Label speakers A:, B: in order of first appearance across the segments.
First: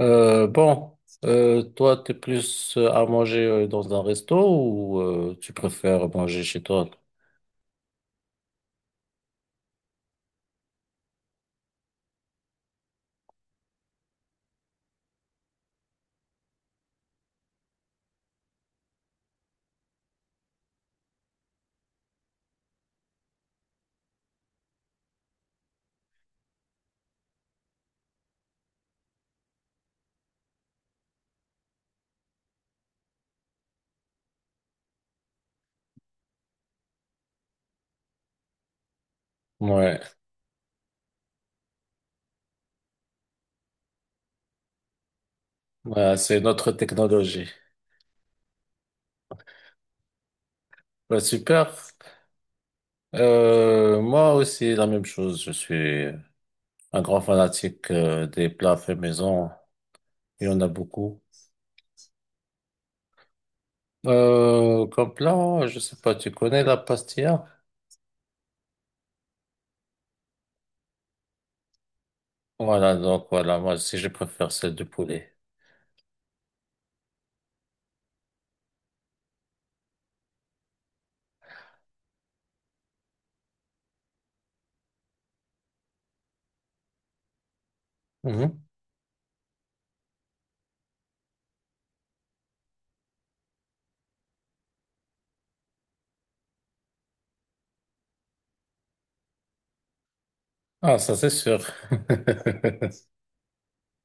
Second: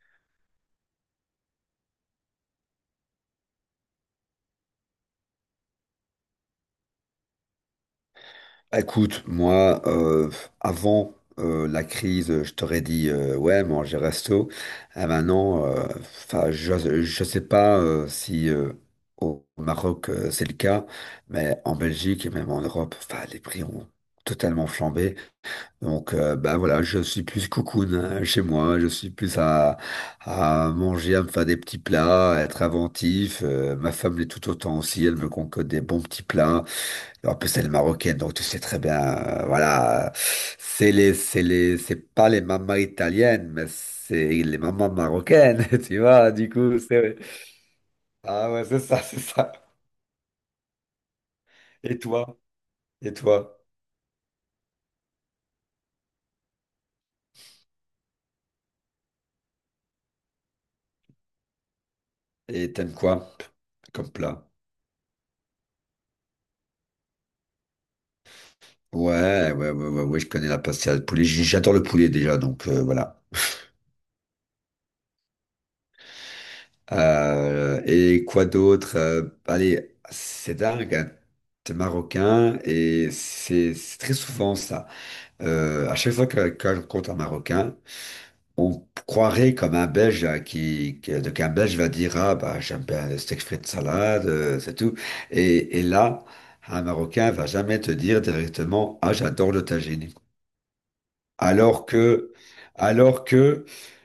A: Euh, bon, toi, t'es plus à manger dans un resto ou tu préfères manger chez toi?
B: Écoute, moi, avant la crise, je t'aurais dit, ouais, manger resto. Et maintenant, je sais pas si au Maroc, c'est le cas, mais en Belgique et même en Europe, enfin, les prix ont totalement flambé. Donc, bah voilà, je suis plus cocoon hein, chez moi. Je suis plus à manger, à me faire des petits plats, à être inventif. Ma femme l'est tout autant aussi. Elle me concocte des bons petits plats. En plus, elle est marocaine, donc tu sais très bien,
A: Ouais.
B: voilà, c'est les, c'est les, c'est pas les mamans italiennes, mais c'est les mamans marocaines, tu
A: Ouais,
B: vois,
A: c'est
B: du
A: notre
B: coup,
A: technologie.
B: ah ouais, c'est ça, c'est ça.
A: Bah, super.
B: Et toi, et toi,
A: Moi aussi, la même chose. Je suis un grand fanatique des plats faits maison. Il y en a beaucoup.
B: et t'aimes quoi comme plat?
A: Comme plat, je sais pas, tu connais la pastilla?
B: Ouais, ouais, ouais, ouais, ouais, je connais la pastilla de poulet, j'adore le poulet déjà, donc
A: Voilà,
B: voilà.
A: donc voilà, moi aussi, je préfère celle de poulet.
B: Et quoi d'autre? Allez, c'est dingue, hein. T'es marocain et c'est très souvent ça. À chaque fois que je rencontre un Marocain,
A: Mhm.
B: on croirait comme un Belge hein, donc un Belge va dire ah bah j'aime bien le steak frites salade, c'est tout. Et là, un Marocain va jamais te dire directement ah j'adore le tagine.
A: Ah, ça c'est sûr.
B: Alors que, alors que,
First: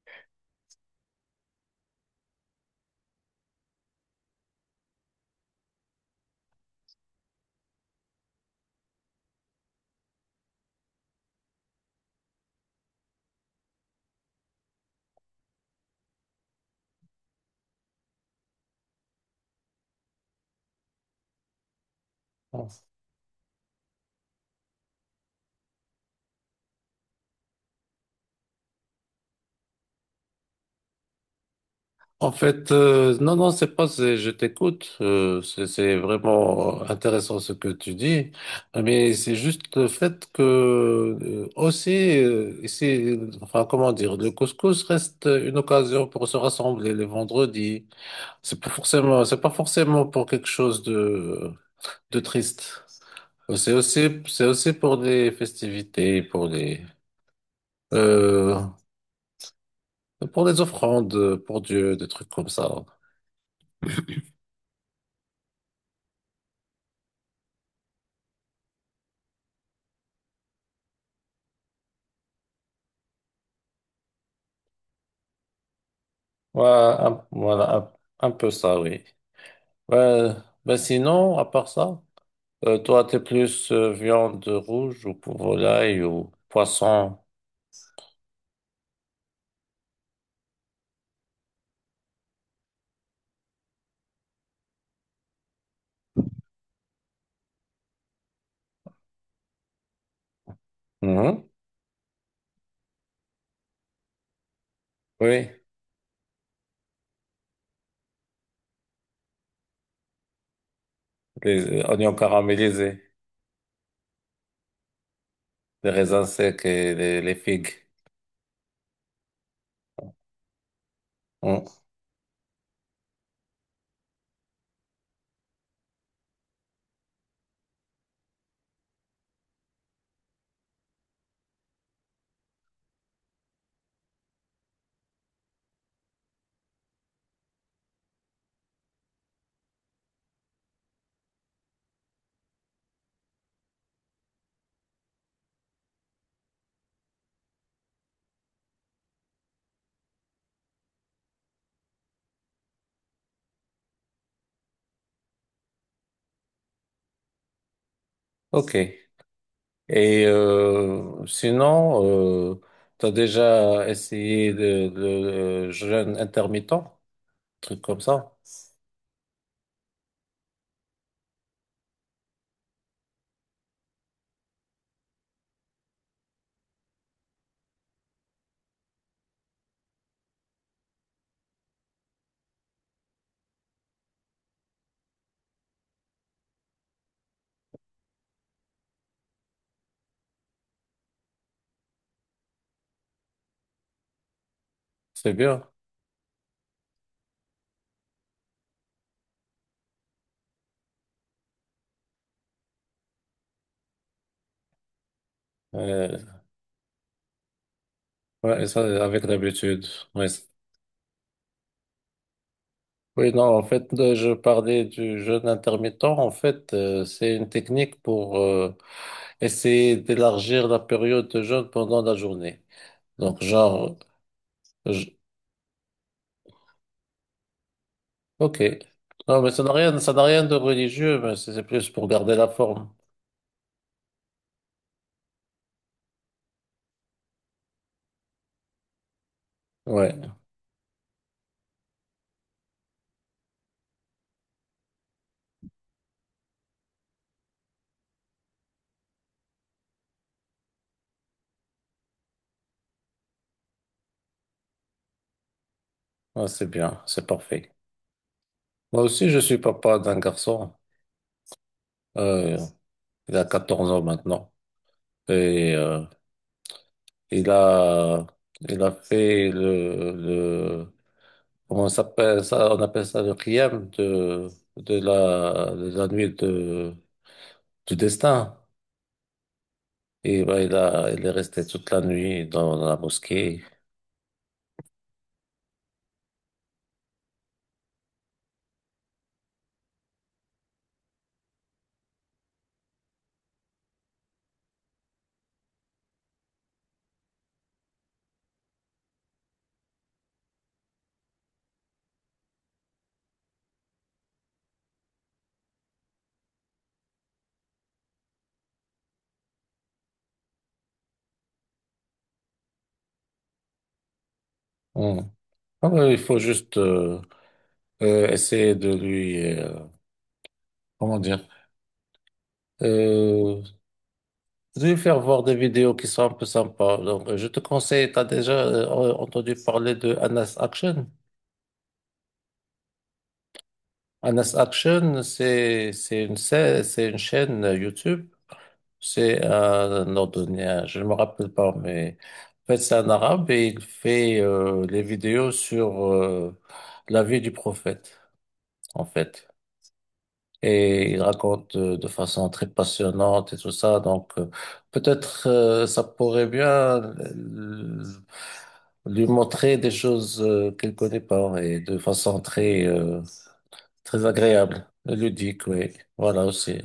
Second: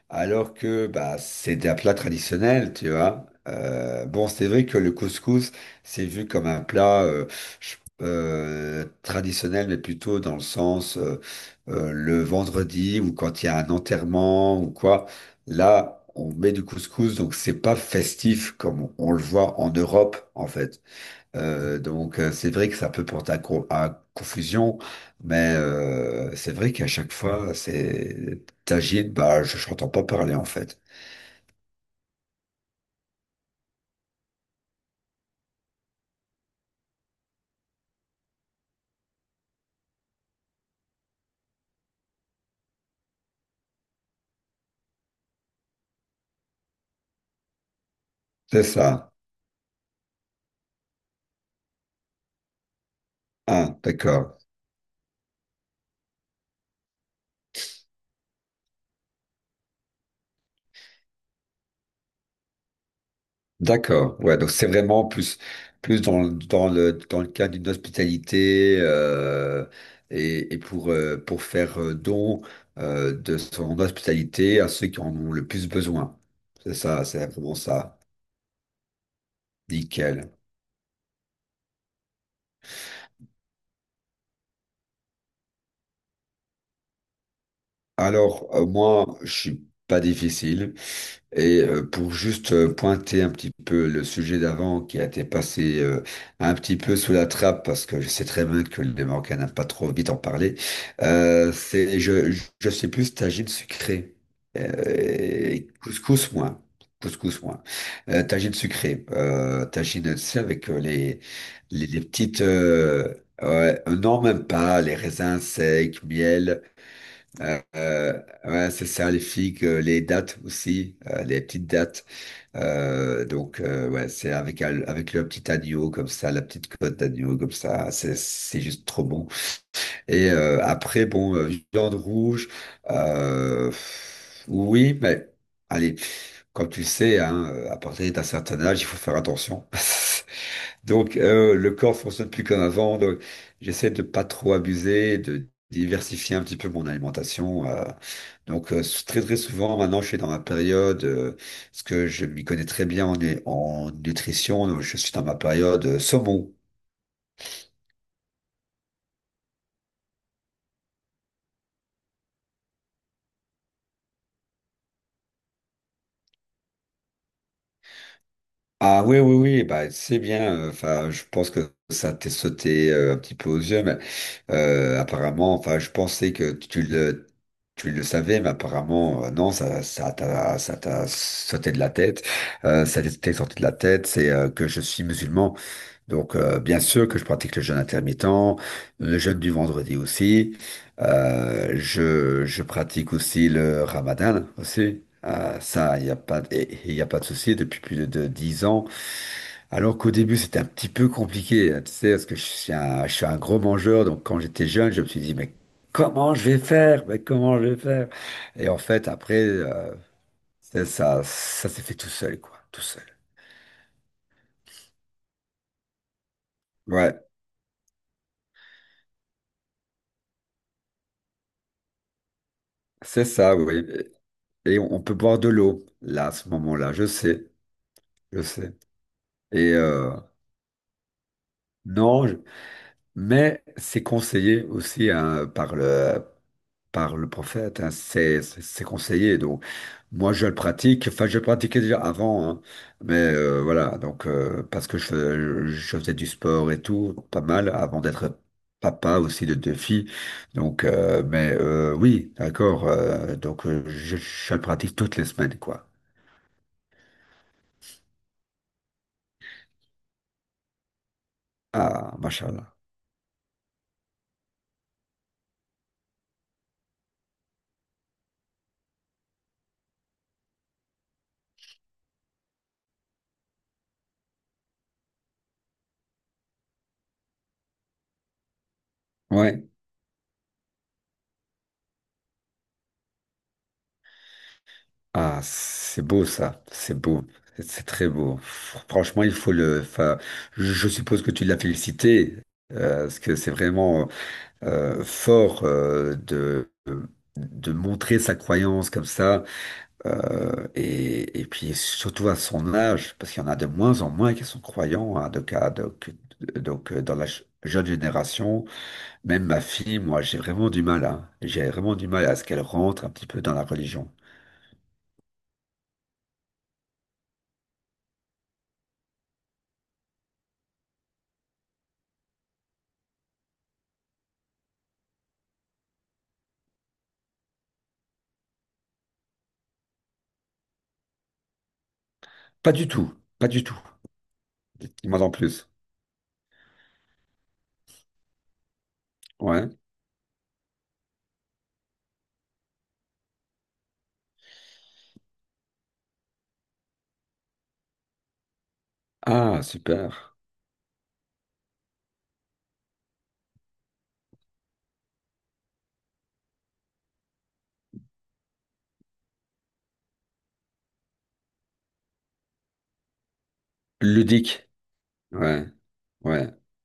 B: alors que, bah, c'est un plat traditionnel, tu vois. Bon, c'est vrai que le couscous, c'est vu comme un plat je- traditionnel, mais plutôt dans le sens le vendredi ou quand il y a un enterrement ou quoi. Là, on met du couscous, donc c'est pas festif comme on le voit en Europe, en fait. Donc, c'est vrai que ça peut porter à, à confusion, mais c'est vrai qu'à chaque fois, c'est Tajid, bah je n'entends pas parler en fait.
A: En fait, non, c'est pas, c'est, je t'écoute. C'est c'est vraiment intéressant ce que tu dis, mais c'est juste le fait que aussi, ici, enfin, comment dire, le couscous reste une occasion pour se rassembler les vendredis. C'est
B: C'est
A: pas
B: ça.
A: forcément, c'est pas forcément pour quelque chose de triste. C'est
B: Ah,
A: aussi,
B: d'accord.
A: c'est aussi pour des festivités, Euh, pour des offrandes pour Dieu, des trucs comme ça.
B: D'accord. Ouais, donc c'est vraiment plus dans le cadre d'une hospitalité et pour faire don de son hospitalité à ceux qui en ont le plus besoin.
A: Ouais,
B: C'est ça, c'est vraiment
A: voilà,
B: ça.
A: un peu ça, oui. Ouais,
B: Nickel.
A: ben sinon, à part ça, toi, t'es plus viande rouge ou pour volaille ou poisson.
B: Alors, moi, je suis pas difficile. Et pour juste pointer un petit peu le sujet d'avant qui a été passé un petit peu sous la trappe, parce que je sais très bien que les Marocains n'aiment pas trop vite en parler,
A: Mhm.
B: euh, c'est, je, je sais plus tagine sucrée.
A: Oui,
B: Couscous moins. Couscous moins. Tagine sucrée. Tagine, tu sais, avec
A: les
B: les
A: oignons
B: petites...
A: caramélisés,
B: ouais, non, même pas. Les raisins
A: les
B: secs,
A: raisins
B: miel.
A: secs et les
B: Euh,
A: figues.
B: euh, ouais, c'est ça, les figues, les dattes aussi, les petites
A: Mhm.
B: dattes. Donc, ouais, c'est avec, avec le petit agneau comme ça, la petite côte d'agneau comme ça, c'est juste trop bon. Et après, bon, viande rouge, euh, oui, mais allez, comme tu sais, hein, à partir d'un certain âge, il faut faire attention. Donc, le corps fonctionne plus comme avant. Donc, j'essaie de pas trop abuser, de diversifier un petit peu mon alimentation. Très très souvent, maintenant, je suis dans ma période, parce que je m'y connais très bien en, en nutrition. Donc, je suis dans ma période saumon.
A: Ok. Et sinon, euh, t'as déjà essayé le jeûne intermittent, truc comme ça.
B: Ah oui, oui, oui, bah, c'est bien. Enfin, je pense que ça t'est sauté un petit peu aux yeux, mais enfin, je pensais que tu le savais, mais apparemment, non, ça t'a sauté de la tête. Ça t'est sorti de la tête, c'est que je suis musulman. Donc, bien sûr que je pratique le jeûne intermittent, le jeûne du vendredi aussi. Je pratique aussi le ramadan aussi.
A: C'est bien.
B: Ça, il y a pas de souci depuis plus de, 10 ans. Alors qu'au début, c'était un petit peu compliqué, hein, tu sais, parce que je suis un gros mangeur, donc quand j'étais jeune, je me suis dit, mais
A: Euh,
B: comment je vais faire? Mais comment je vais faire?
A: ouais,
B: Et en
A: ça,
B: fait,
A: avec
B: après,
A: l'habitude. Ouais.
B: c'est ça, ça s'est fait tout seul, quoi, tout seul.
A: Oui, non, en fait, je parlais du jeûne intermittent. En fait,
B: Ouais,
A: c'est une technique pour essayer d'élargir la période de jeûne pendant la journée.
B: c'est
A: Donc,
B: ça, oui.
A: genre,
B: Et on
A: je-
B: peut boire de l'eau, là, à ce moment-là, je
A: ok.
B: sais.
A: Non, mais ça n'a
B: Et
A: rien, ça n'a rien de religieux, mais c'est plus pour
B: non,
A: garder
B: je-
A: la forme.
B: mais c'est conseillé aussi hein, par le prophète, hein, c'est conseillé. Donc,
A: Ouais.
B: moi, je le pratique. Enfin, je le pratiquais déjà avant, hein, mais voilà. Donc, parce que je faisais du sport et tout, pas mal, avant d'être papa aussi de 2 filles. Donc, mais oui, d'accord. Donc, je le pratique toutes les semaines, quoi.
A: Ouais, c'est bien, c'est parfait. Moi aussi, je suis papa d'un garçon.
B: Ah,
A: Euh,
B: machallah.
A: il a 14 ans maintenant. Et Il a, il a fait le, comment ça s'appelle ça? On appelle ça le Qiyam de la nuit de, du destin.
B: Ouais.
A: Et ben, il est resté toute la nuit dans la mosquée.
B: Ah, c'est beau ça. C'est beau. C'est très beau. Franchement, il faut le. Enfin, je suppose que tu l'as félicité. Parce que c'est vraiment fort de montrer sa croyance comme ça, et puis surtout à son âge, parce qu'il y en a de moins en moins qui sont croyants, hein, donc, dans la jeune génération, même ma fille, moi j'ai vraiment du mal, hein. J'ai vraiment du mal à ce qu'elle rentre un petit peu dans la religion.
A: Hmm. Ah ouais, il faut juste essayer de lui, comment dire, euh, de lui faire voir des vidéos qui sont un peu sympas. Donc, je te conseille, tu as déjà entendu parler de Anas Action?
B: Pas du tout, pas du tout,
A: Honest
B: il
A: Action,
B: m'en plus.
A: c'est une c'est une chaîne YouTube. C'est
B: Ouais.
A: un Nordonien, je ne me rappelle pas, mais en fait c'est un arabe et il fait les vidéos sur la vie du prophète, en fait.
B: Ah, super.
A: Et il raconte de façon très passionnante et tout ça. Donc peut-être ça pourrait bien euh, lui montrer des choses qu'elle connaît pas et de façon très très
B: Ludique.
A: agréable, ludique,
B: Ouais,
A: oui. Voilà
B: ouais.
A: aussi.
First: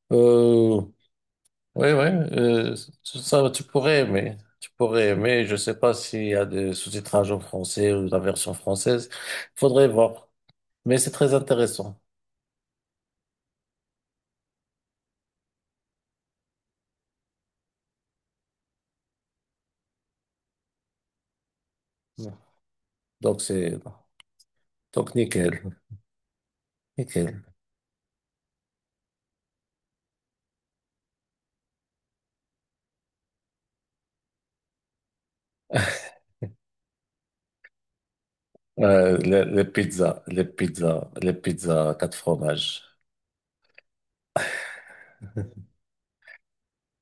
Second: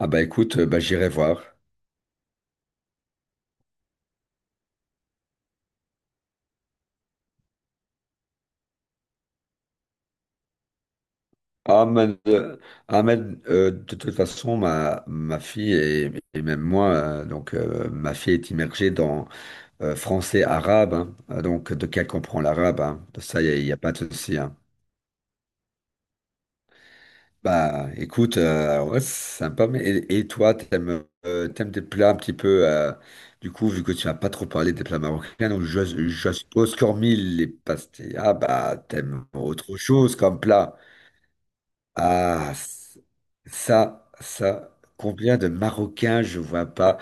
B: Ah bah écoute, bah
A: Euh,
B: j'irai voir.
A: oui, oui, euh, ça, tu pourrais aimer. Tu pourrais aimer. Je sais pas s'il y a des sous-titrages en français ou la version française. Faudrait voir. Mais c'est très intéressant.
B: Ahmed, euh, Ahmed, de toute façon, ma fille et même moi, ma fille est immergée dans français arabe, hein. Donc de qu'elle comprend l'arabe, hein. De
A: Donc,
B: ça,
A: c'est,
B: y a pas de souci. Hein.
A: donc, nickel. Nickel.
B: Bah, écoute, ouais, c'est sympa. Mais et toi, t'aimes des plats un petit peu, du coup, vu que tu n'as pas trop parlé des plats marocains, donc je suppose qu'hormis les pastilles, ah bah, t'aimes autre chose comme plat.
A: Les pizzas à quatre
B: Ah,
A: fromages.
B: c- ça, combien de Marocains je vois pas.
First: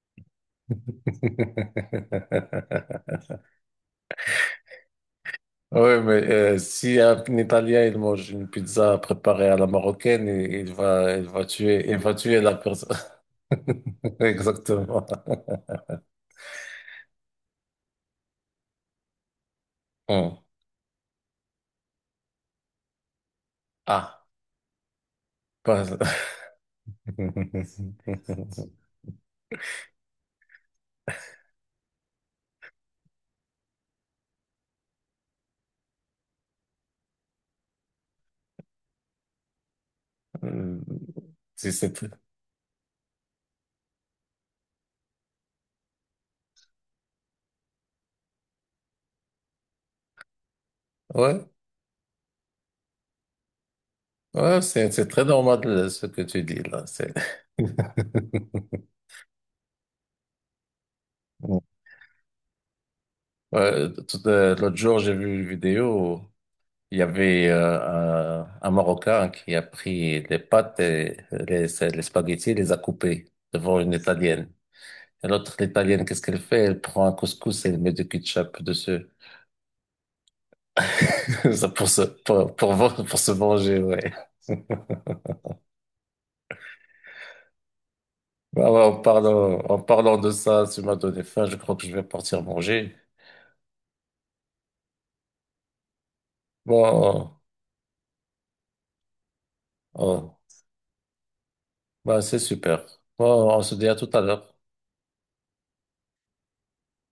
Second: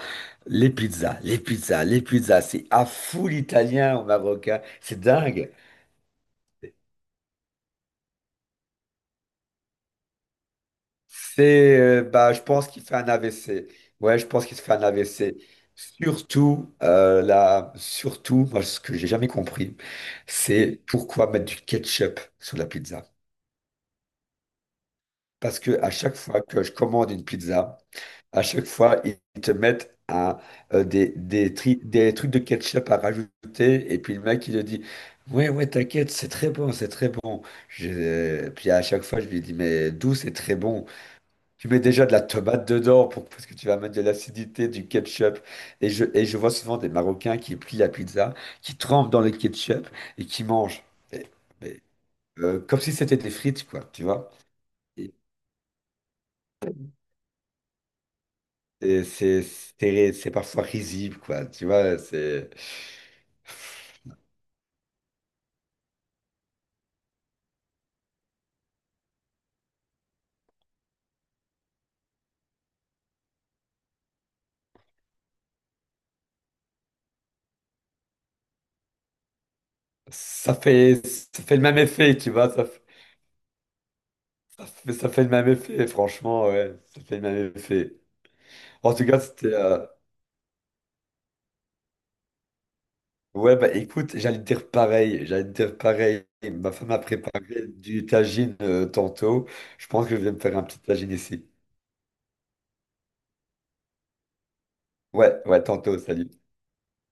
B: Les pizzas, c'est à fou l'italien au Marocain, c'est dingue.
A: Oui, mais si un Italien il mange une pizza préparée à la marocaine,
B: C'est,
A: il va
B: bah,
A: tuer
B: je
A: la
B: pense qu'il fait
A: personne.
B: un AVC. Ouais, je pense qu'il se fait un
A: Exactement.
B: AVC. Surtout, surtout, moi, ce que j'ai jamais compris,
A: Oh.
B: c'est pourquoi mettre du ketchup sur la pizza.
A: Ah,
B: Parce que à
A: pas...
B: chaque fois que je commande une pizza, à chaque fois, ils te mettent un, des, tri- des trucs de ketchup à rajouter. Et puis le mec, il te dit, ouais, ouais, t'inquiète, c'est très bon, c'est très bon. Puis à chaque fois, je lui dis, mais d'où c'est très bon? Tu
A: si
B: mets
A: c'est
B: déjà
A: très
B: de la tomate dedans pour... parce que tu vas mettre de l'acidité, du ketchup. Et je vois souvent des Marocains qui plient la pizza, qui trempent dans le ketchup et qui mangent. Et-
A: ouais,
B: et, Comme si c'était des frites, quoi, tu vois.
A: ouais, c'est très normal ce que tu dis là. C'est...
B: Et c'est parfois risible, quoi. Tu vois, c'est.
A: Ouais, tout, l'autre jour, j'ai vu une vidéo. Il y avait un Marocain qui a pris les pâtes et les spaghettis et les a coupés devant une Italienne. Et l'autre, l'Italienne, qu'est-ce qu'elle fait? Elle prend un couscous et elle met du ketchup dessus.
B: Ça fait le
A: Ça
B: même effet, tu vois.
A: pour se manger, ouais.
B: Ça fait le même effet, franchement, ouais. Ça fait le même effet.
A: Ah ouais,
B: En tout cas, c'était.
A: en parlant de ça, tu m'as donné faim, je crois que je vais partir manger.
B: Ouais, bah écoute, j'allais te dire pareil. J'allais te dire pareil. Ma femme a
A: Bon,
B: préparé du tagine tantôt. Je pense que je vais
A: oh,
B: me faire un petit tagine ici.
A: bah c'est super. Bon, on se dit à tout à l'heure.
B: Ouais, ouais, tantôt, salut.